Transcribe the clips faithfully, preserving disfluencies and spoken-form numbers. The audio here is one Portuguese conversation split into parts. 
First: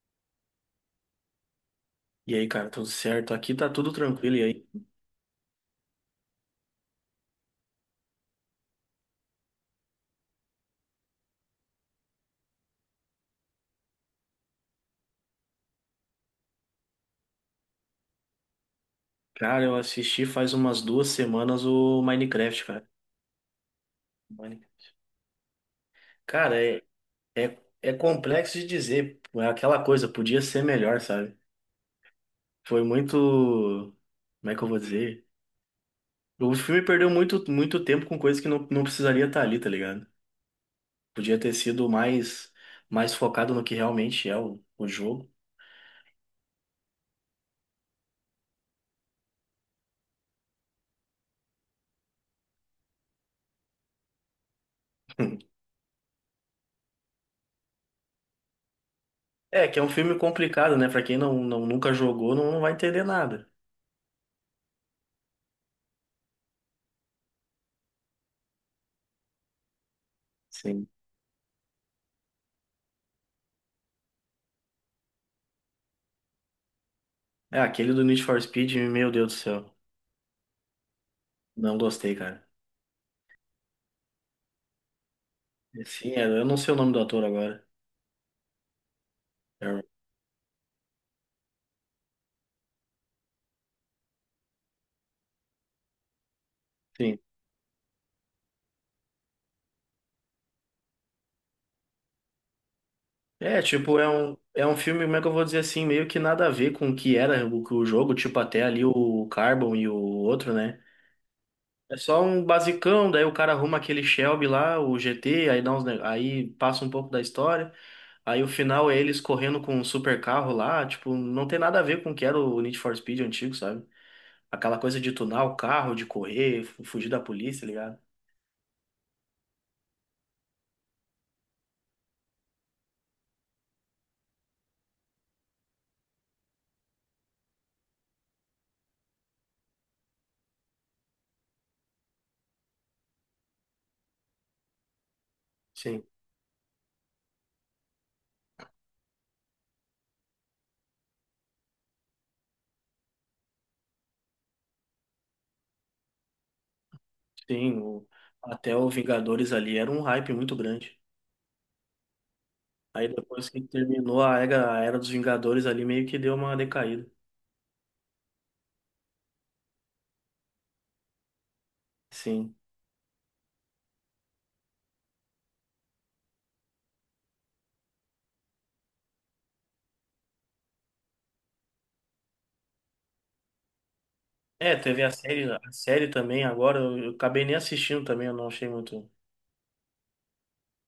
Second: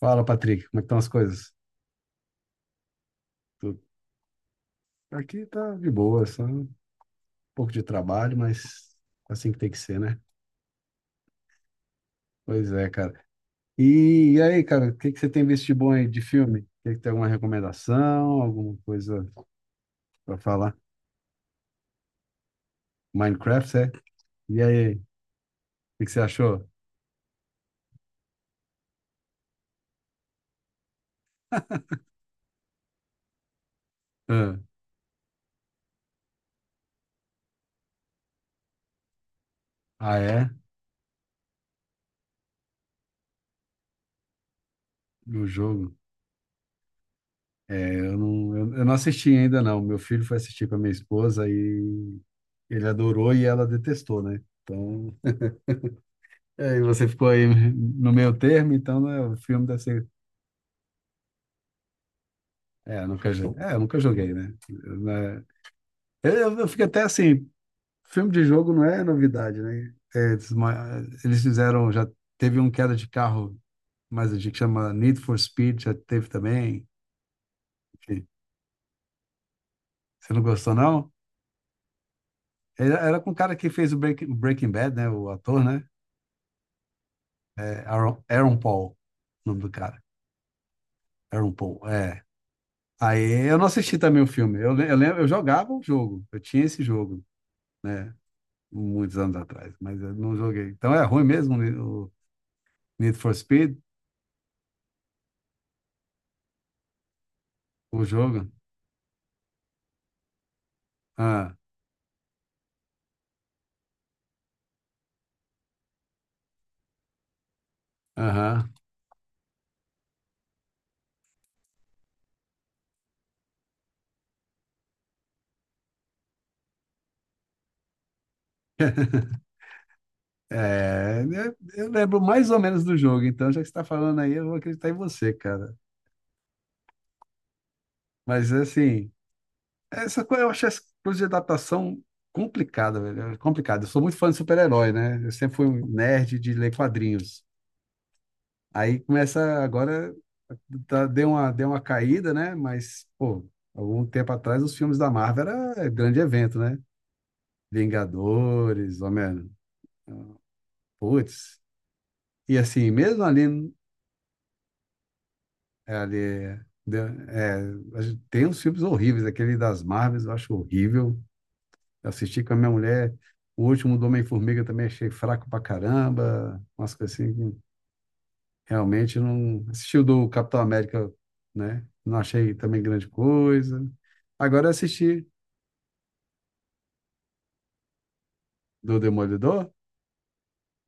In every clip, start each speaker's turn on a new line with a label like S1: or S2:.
S1: Fala, Patrick, como é que estão as coisas?
S2: E aí, cara, tudo certo? Aqui tá
S1: Tudo.
S2: tudo tranquilo. E aí?
S1: Aqui tá de boa, só um pouco de trabalho, mas assim que tem que ser, né? Pois é, cara. E, e aí, cara, o que que você tem visto de bom aí de filme? Tem que ter alguma recomendação, alguma coisa
S2: Cara, eu assisti
S1: pra
S2: faz
S1: falar?
S2: umas duas semanas o Minecraft, cara.
S1: Minecraft, é? E
S2: Mine-
S1: aí, o que que você
S2: Cara,
S1: achou?
S2: é, é, é complexo de dizer. É aquela coisa, podia ser melhor, sabe? Foi muito. Como
S1: Ah,
S2: é que eu vou dizer? O filme perdeu muito, muito tempo com coisas que não, não precisaria estar ali, tá ligado?
S1: ah, é?
S2: Podia ter sido mais, mais focado no que realmente é o, o jogo.
S1: Do jogo? É, eu não, eu, eu não assisti ainda, não. Meu filho foi assistir com a minha esposa e ele adorou e ela detestou, né? Então, é, e você ficou aí no meio termo, então né, o filme
S2: É, que
S1: deve
S2: é um
S1: ser.
S2: filme complicado, né? Pra quem não, não, nunca jogou, não, não vai
S1: É,
S2: entender
S1: eu nunca
S2: nada.
S1: joguei. É, eu nunca joguei, né? Eu, né? eu, eu- eu fico até assim, filme de jogo não é novidade, né? É, Eles,
S2: Sim.
S1: ma- eles fizeram, já teve um queda de carro, mas a gente chama Need for Speed, já teve também.
S2: É, aquele do Need
S1: Que-
S2: for Speed, meu Deus do céu.
S1: Você não gostou, não?
S2: Não gostei, cara.
S1: Era, era com o cara que fez o Breaking, Breaking Bad, né? O ator, né?
S2: Sim, é, eu não sei o nome do ator agora.
S1: É Aaron, Aaron Paul, o nome do
S2: É,
S1: cara. Aaron Paul, é. Aí eu não assisti também o filme. Eu, le- eu lembro, eu jogava o jogo, eu tinha esse
S2: sim.
S1: jogo. Né? Muitos anos atrás, mas eu não joguei. Então é ruim mesmo o Need for
S2: É,
S1: Speed,
S2: tipo, é um, é um filme, como é que eu vou dizer assim, meio que nada a ver com o que era o, o
S1: o
S2: jogo, tipo,
S1: jogo?
S2: até ali o Carbon e o outro, né?
S1: Ah,
S2: É só um basicão, daí o cara arruma aquele Shelby lá, o G T, aí dá uns, ne- aí passa um pouco da história, aí o
S1: aham.
S2: final é eles correndo com um super carro lá, tipo, não tem nada a ver com o que era o Need for Speed antigo, sabe? Aquela coisa de tunar o carro, de correr, fu- fugir da polícia, tá ligado?
S1: É, né, eu lembro mais ou menos do jogo, então já que você está falando aí, eu vou acreditar em você, cara. Mas assim, essa coisa, eu acho essa coisa de adaptação complicada, velho. É complicado. Eu sou muito fã de super-herói, né? Eu sempre fui um
S2: Sim,
S1: nerd de ler quadrinhos. Aí começa agora, tá, deu uma, deu uma caída, né? Mas, pô, algum tempo atrás os filmes da Marvel era é, grande evento, né?
S2: sim. O- até o
S1: Vingadores, Homem-Aranha,
S2: Vingadores ali era um hype muito grande.
S1: putz. E assim,
S2: Aí
S1: mesmo ali,
S2: depois que terminou a era, a era dos Vingadores ali,
S1: é,
S2: meio que deu uma
S1: ali deu-
S2: decaída.
S1: é, a gente tem uns filmes horríveis, aquele das Marvels eu acho horrível. Eu assisti com
S2: Sim.
S1: a minha mulher, o último do Homem-Formiga também achei fraco pra caramba, umas coisas assim. Realmente não assisti o do Capitão América, né? Não achei também grande coisa. Agora eu
S2: É, teve a
S1: assisti
S2: série, a série também agora, eu, eu acabei nem assistindo também, eu não achei
S1: do
S2: muito.
S1: Demolidor.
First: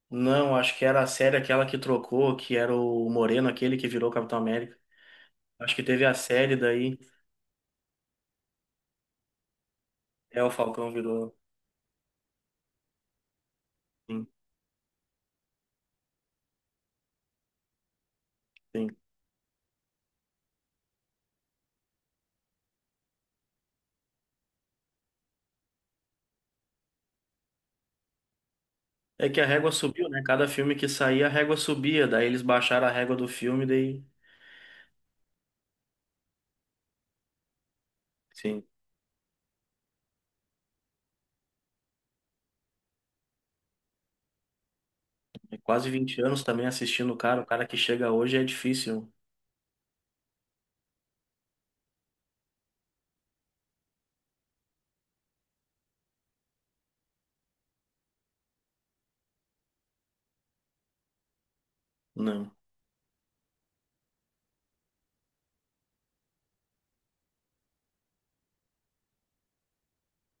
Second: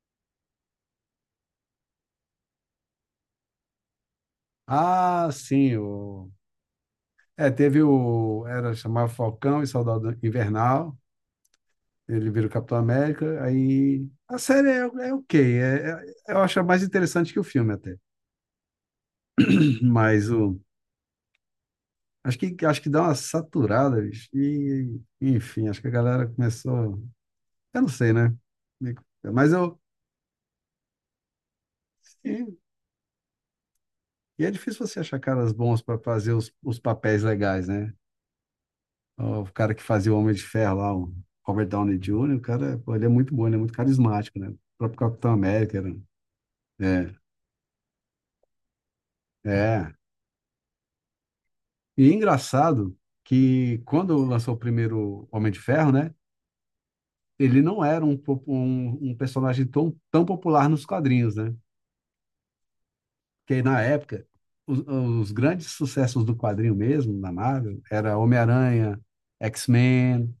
S2: Não, acho que era a série aquela que trocou, que era o Moreno, aquele que virou Capitão América.
S1: Ah, sim.
S2: Acho que teve a
S1: o
S2: série daí,
S1: É, teve o era chamado Falcão e Soldado
S2: é, o Falcão
S1: Invernal.
S2: virou.
S1: Ele vira o Capitão América, aí
S2: Sim,
S1: a série é, é, ok, é, é- eu acho mais interessante que o filme até.
S2: sim.
S1: Mas o acho que acho que dá uma saturada, bicho. E enfim, acho que a galera começou, eu não sei, né?
S2: É que a
S1: Mas
S2: régua subiu, né? Cada filme que saía, a régua subia, daí eles
S1: eu
S2: baixaram a régua do filme, daí.
S1: E é difícil você achar caras bons para fazer os, os papéis legais, né?
S2: Sim.
S1: Ó, o cara que fazia o Homem de Ferro lá, o Robert Downey júnior, o cara, pô, ele é muito bom, ele é muito carismático, né? O próprio Capitão
S2: É
S1: América,
S2: quase
S1: né?
S2: vinte anos também assistindo
S1: É,
S2: o cara. O cara que chega hoje é difícil.
S1: é. E é engraçado que quando lançou o primeiro Homem de Ferro, né? Ele não era um, po- um, um personagem tão, tão popular nos quadrinhos, né?
S2: Não.
S1: Porque na época, os, os grandes sucessos do quadrinho mesmo, da Marvel, era Homem-Aranha, X-Men,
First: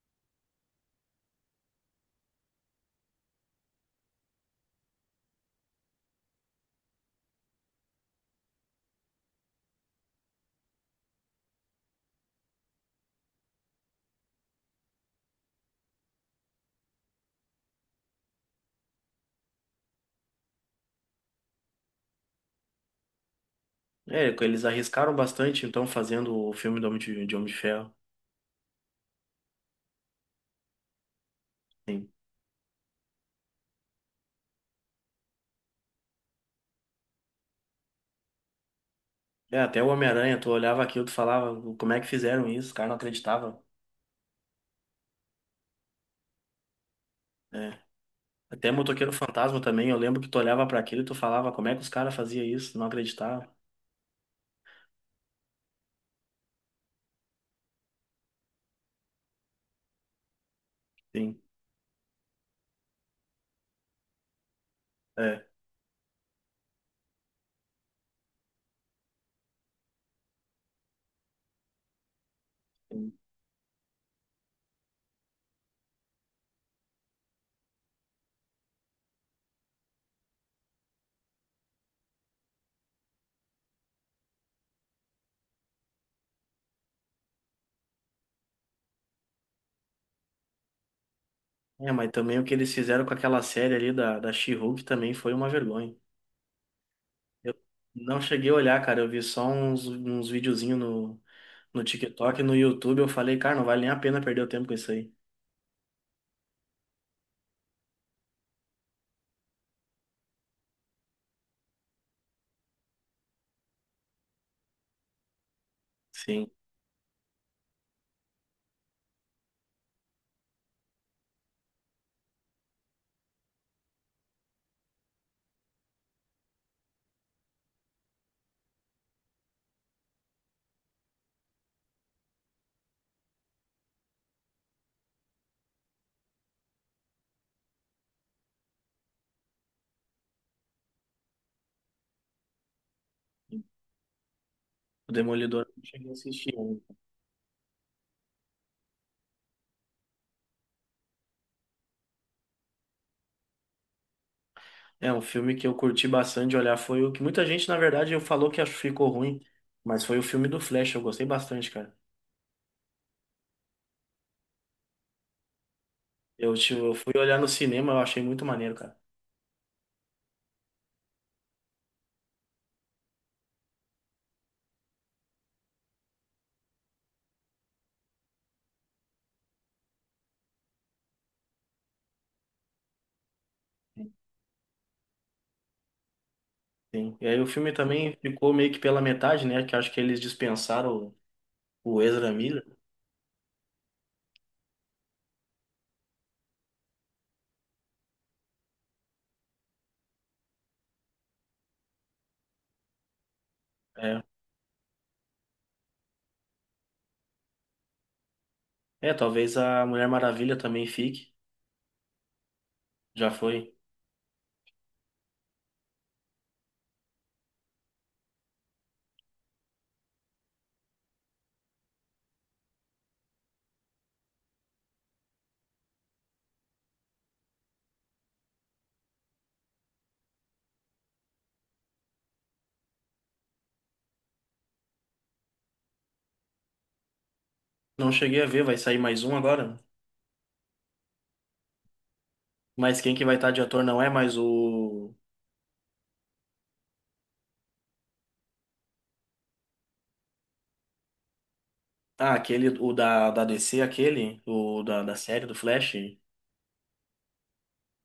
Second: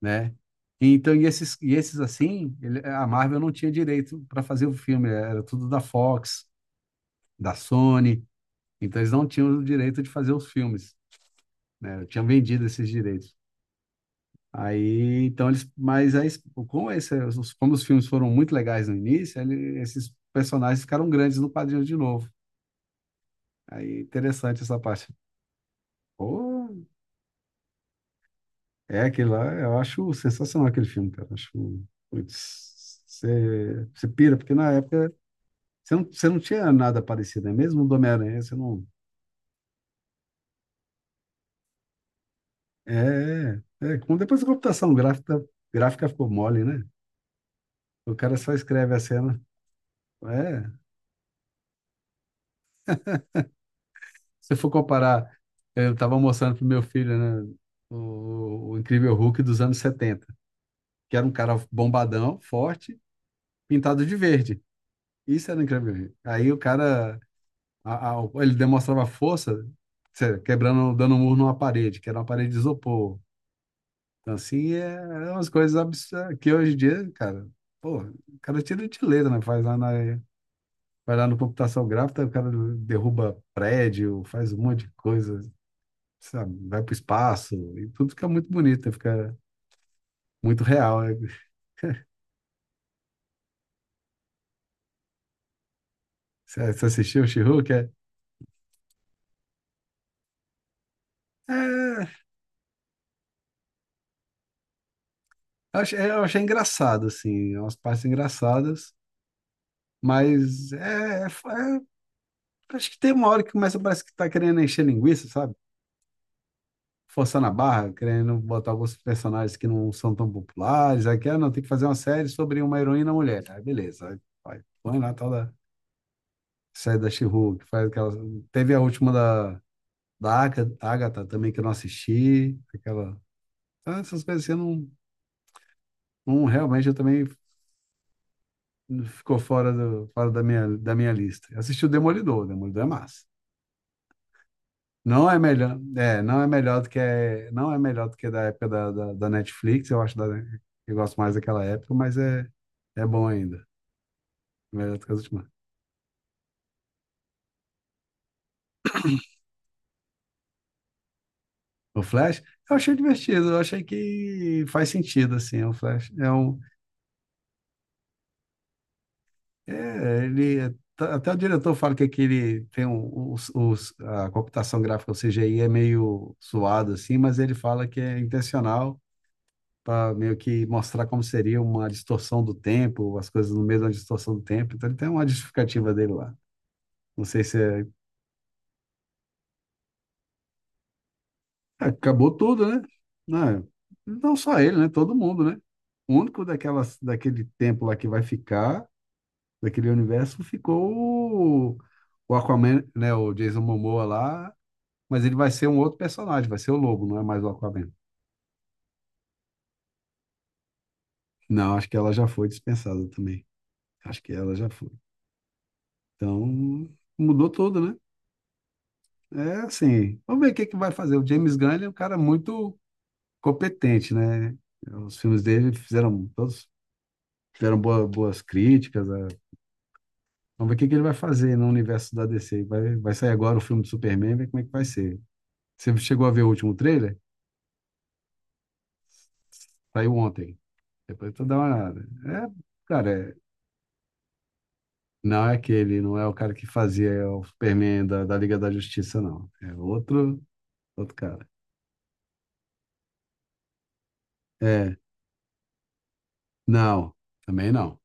S1: né? Então, e esses, e esses assim, ele- a Marvel não tinha direito para fazer o filme, era tudo da Fox, da Sony, então eles não tinham o direito de fazer os filmes, né? Tinham vendido esses direitos. Aí, então eles, mas aí, como, esse, os- como os filmes foram muito legais no início, ele- esses personagens ficaram grandes no quadrinho de novo. Aí,
S2: É,
S1: interessante
S2: eles
S1: essa parte.
S2: arriscaram bastante, então, fazendo o
S1: Pô,
S2: filme do Homem de, de Homem de Ferro.
S1: é aquele lá, eu acho sensacional aquele filme, cara. Acho,
S2: Sim.
S1: putz, você você pira, porque na época Você não, você não tinha nada parecido, né? Mesmo do Homem-Aranha, você não.
S2: É, até o Homem-Aranha, tu olhava aquilo, tu falava, como é que fizeram isso? O cara não
S1: É,
S2: acreditava.
S1: é. Como depois a computação gráfica, gráfica ficou mole, né?
S2: É.
S1: O cara só
S2: Até
S1: escreve a
S2: Motoqueiro
S1: cena.
S2: Fantasma também, eu lembro que tu olhava pra
S1: É.
S2: aquilo e tu falava, como é que os caras faziam isso? Não acreditava.
S1: Se for comparar, eu estava mostrando pro meu filho, né? O, o Incrível Hulk dos anos setenta, que era um
S2: Sim.
S1: cara bombadão, forte, pintado de verde.
S2: É.
S1: Isso era o Incrível Hulk. Aí o cara, a- a- ele demonstrava força, cê- quebrando, dando um murro numa parede, que era uma parede de
S2: Sim.
S1: isopor. Então, assim, é, é umas coisas absurdas que hoje em dia, cara, pô, o cara tira de letra, né? Faz lá na, vai lá no computação gráfica, o cara derruba prédio, faz um monte de coisa, sabe? Vai pro espaço, e tudo fica muito bonito, fica muito real, né?
S2: É, mas também o que eles fizeram com aquela série ali da, da She-Hulk também foi uma vergonha.
S1: Você, você assistiu o
S2: Eu
S1: She-Hulk? É,
S2: não cheguei a olhar, cara, eu vi só uns, uns videozinhos no no
S1: é,
S2: TikTok e no YouTube eu falei, cara, não vale nem a pena perder o tempo com isso aí.
S1: eu achei, eu achei engraçado, assim, umas partes engraçadas, mas é, é- é- acho que tem uma hora que começa, parece que tá querendo encher linguiça, sabe?
S2: Sim.
S1: Forçando a barra, querendo botar alguns personagens que não são tão populares. Aqui, ah, não, tem que fazer uma série sobre uma heroína mulher. Aí, beleza. Aí, vai, põe lá a tal da série da She-Hulk. Faz aquela... Teve a última da, da Aga- Agatha também, que eu não assisti. Aquela... Ah, essas coisas assim, eu não, não realmente eu também ficou fora, do, fora da minha, da minha lista. Eu assisti o Demolidor, o Demolidor é massa.
S2: O
S1: Não é
S2: Demolidor eu
S1: melhor,
S2: não cheguei a
S1: é, não é
S2: assistir
S1: melhor
S2: ainda.
S1: do que é, não é melhor do que da época da, da, da Netflix, eu acho da, eu gosto mais daquela época, mas é, é bom ainda, melhor do
S2: É
S1: que as
S2: um
S1: últimas.
S2: filme que eu curti bastante de olhar. Foi o que muita gente, na verdade, eu falou que acho- ficou ruim. Mas foi o filme do Flash, eu gostei bastante, cara.
S1: O Flash, eu achei divertido, eu achei que faz sentido, assim, o Flash é
S2: Eu,
S1: um,
S2: tipo, eu fui olhar no cinema, eu achei muito maneiro, cara.
S1: é, ele, é- tá- até o diretor fala que aquele, tem um, os, os- a computação gráfica, o C G I é meio suado, assim, mas ele fala que é intencional, para meio que mostrar como seria uma distorção do tempo, as coisas no meio da distorção do tempo. Então ele tem uma justificativa dele lá.
S2: Sim.
S1: Não
S2: E aí
S1: sei
S2: o
S1: se
S2: filme
S1: é.
S2: também ficou meio que pela metade, né? Que eu acho que eles dispensaram o
S1: É,
S2: o Ezra
S1: acabou
S2: Miller.
S1: tudo, né? Não, é- não só ele, né? Todo mundo, né? O único daquelas, daquele tempo lá que vai ficar, daquele universo, ficou o, o Aquaman, né? O Jason Momoa
S2: É.
S1: lá, mas ele vai ser um outro personagem, vai ser o Lobo, não é mais o Aquaman.
S2: É, talvez a Mulher Maravilha também fique.
S1: Não, acho que ela já foi dispensada
S2: Já
S1: também.
S2: foi.
S1: Acho que ela já foi. Então, mudou tudo, né? É assim, vamos ver o que que vai fazer. O James Gunn, ele é um cara muito competente, né? Os filmes dele fizeram, todos fizeram boa- boas críticas. Né? Vamos ver o que que ele vai fazer no universo da D C. Vai, vai sair agora o filme do Superman, ver como é que vai ser. Você chegou a ver o último trailer?
S2: Não cheguei a ver, vai sair mais um agora?
S1: Saiu ontem. Depois tu dá uma olhada. É,
S2: Mas
S1: cara,
S2: quem que
S1: é-
S2: vai estar de ator não é mais o.
S1: não é aquele, não é o cara que fazia o Superman da, da, Liga da Justiça, não. É outro, outro cara.
S2: Ah, aquele, o da, da D C, aquele, o
S1: É,
S2: da, da série do Flash,
S1: não, também não.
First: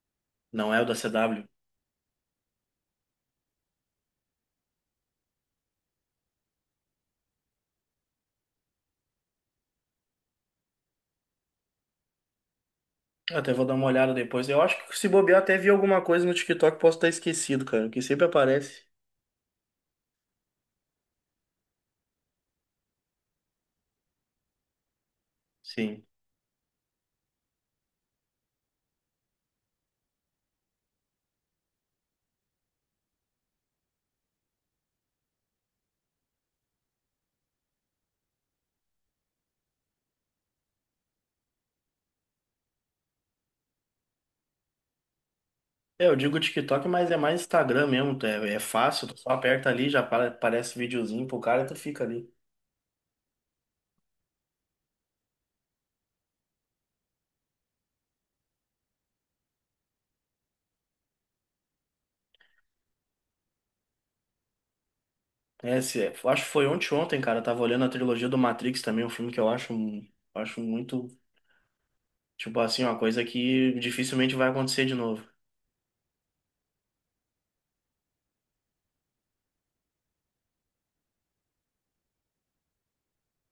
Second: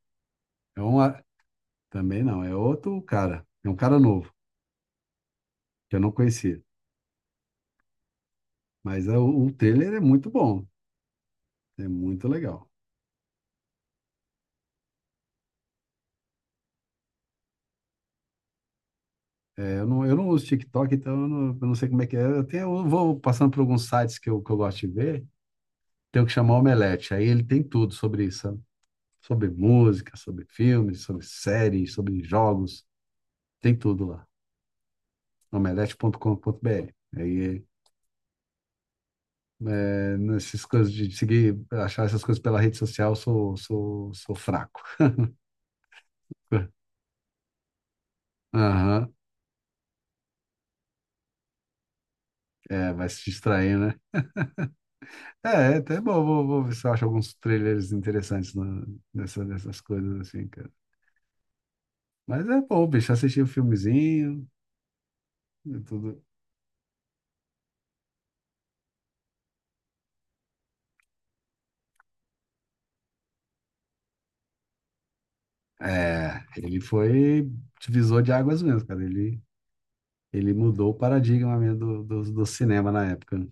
S2: não
S1: É
S2: é o
S1: um,
S2: da C W.
S1: Também não, é outro cara. É um cara novo, que eu não conhecia. Mas é, o, o trailer é muito bom, é muito legal.
S2: Eu até vou dar uma olhada depois. Eu acho que se bobear, até vi alguma coisa no TikTok, posso estar esquecido, cara, que sempre aparece.
S1: É, eu não, eu não, uso TikTok, então eu não, eu não sei como é que é. Eu, tenho, eu vou passando por alguns sites que eu, que eu gosto de ver,
S2: Sim.
S1: tenho que chamar o Omelete. Aí ele tem tudo sobre isso, sabe? Sobre música, sobre filmes, sobre séries, sobre jogos, tem tudo lá. omelete ponto com ponto b r. Aí, é, nessas coisas de seguir, achar essas coisas pela rede social, eu sou, sou, sou fraco.
S2: É, eu digo TikTok, mas é mais Instagram mesmo. É, é fácil,
S1: Aham.
S2: tu só aperta ali, já apa- aparece videozinho pro cara e tu fica ali.
S1: É, vai se distrair, né? É, é até bom, vou, vou ver se eu acho alguns trailers interessantes na- nessa, nessas coisas assim, cara. Mas é bom, bicho, assistir o filmezinho e
S2: É, se,
S1: tudo.
S2: eu acho que foi ontem, ontem, cara. Eu tava olhando a trilogia do Matrix também, um filme que eu acho, um- acho muito, tipo assim, uma coisa que dificilmente vai acontecer de novo.
S1: É, ele foi divisor de águas mesmo, cara. Ele, ele mudou o paradigma mesmo do, do, do cinema na época, né?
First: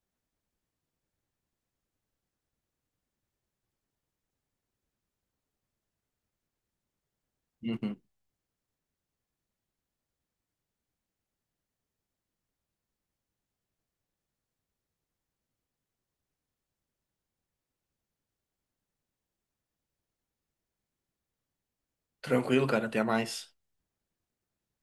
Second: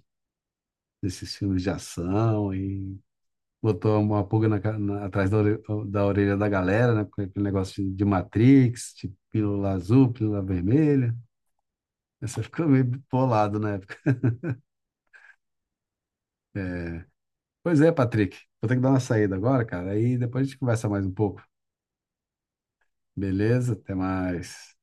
S1: Desses filmes de ação e botou uma pulga na ca- na- atrás da, ore- da orelha da galera, né? Com aquele negócio de,
S2: Uhum.
S1: de Matrix, de pílula azul, pílula vermelha. Essa ficou meio bolado na época. É. Pois é, Patrick. Vou ter que dar uma saída agora, cara. Aí depois a gente conversa mais um pouco.
S2: Tranquilo, cara. Até mais.
S1: Beleza? Até mais.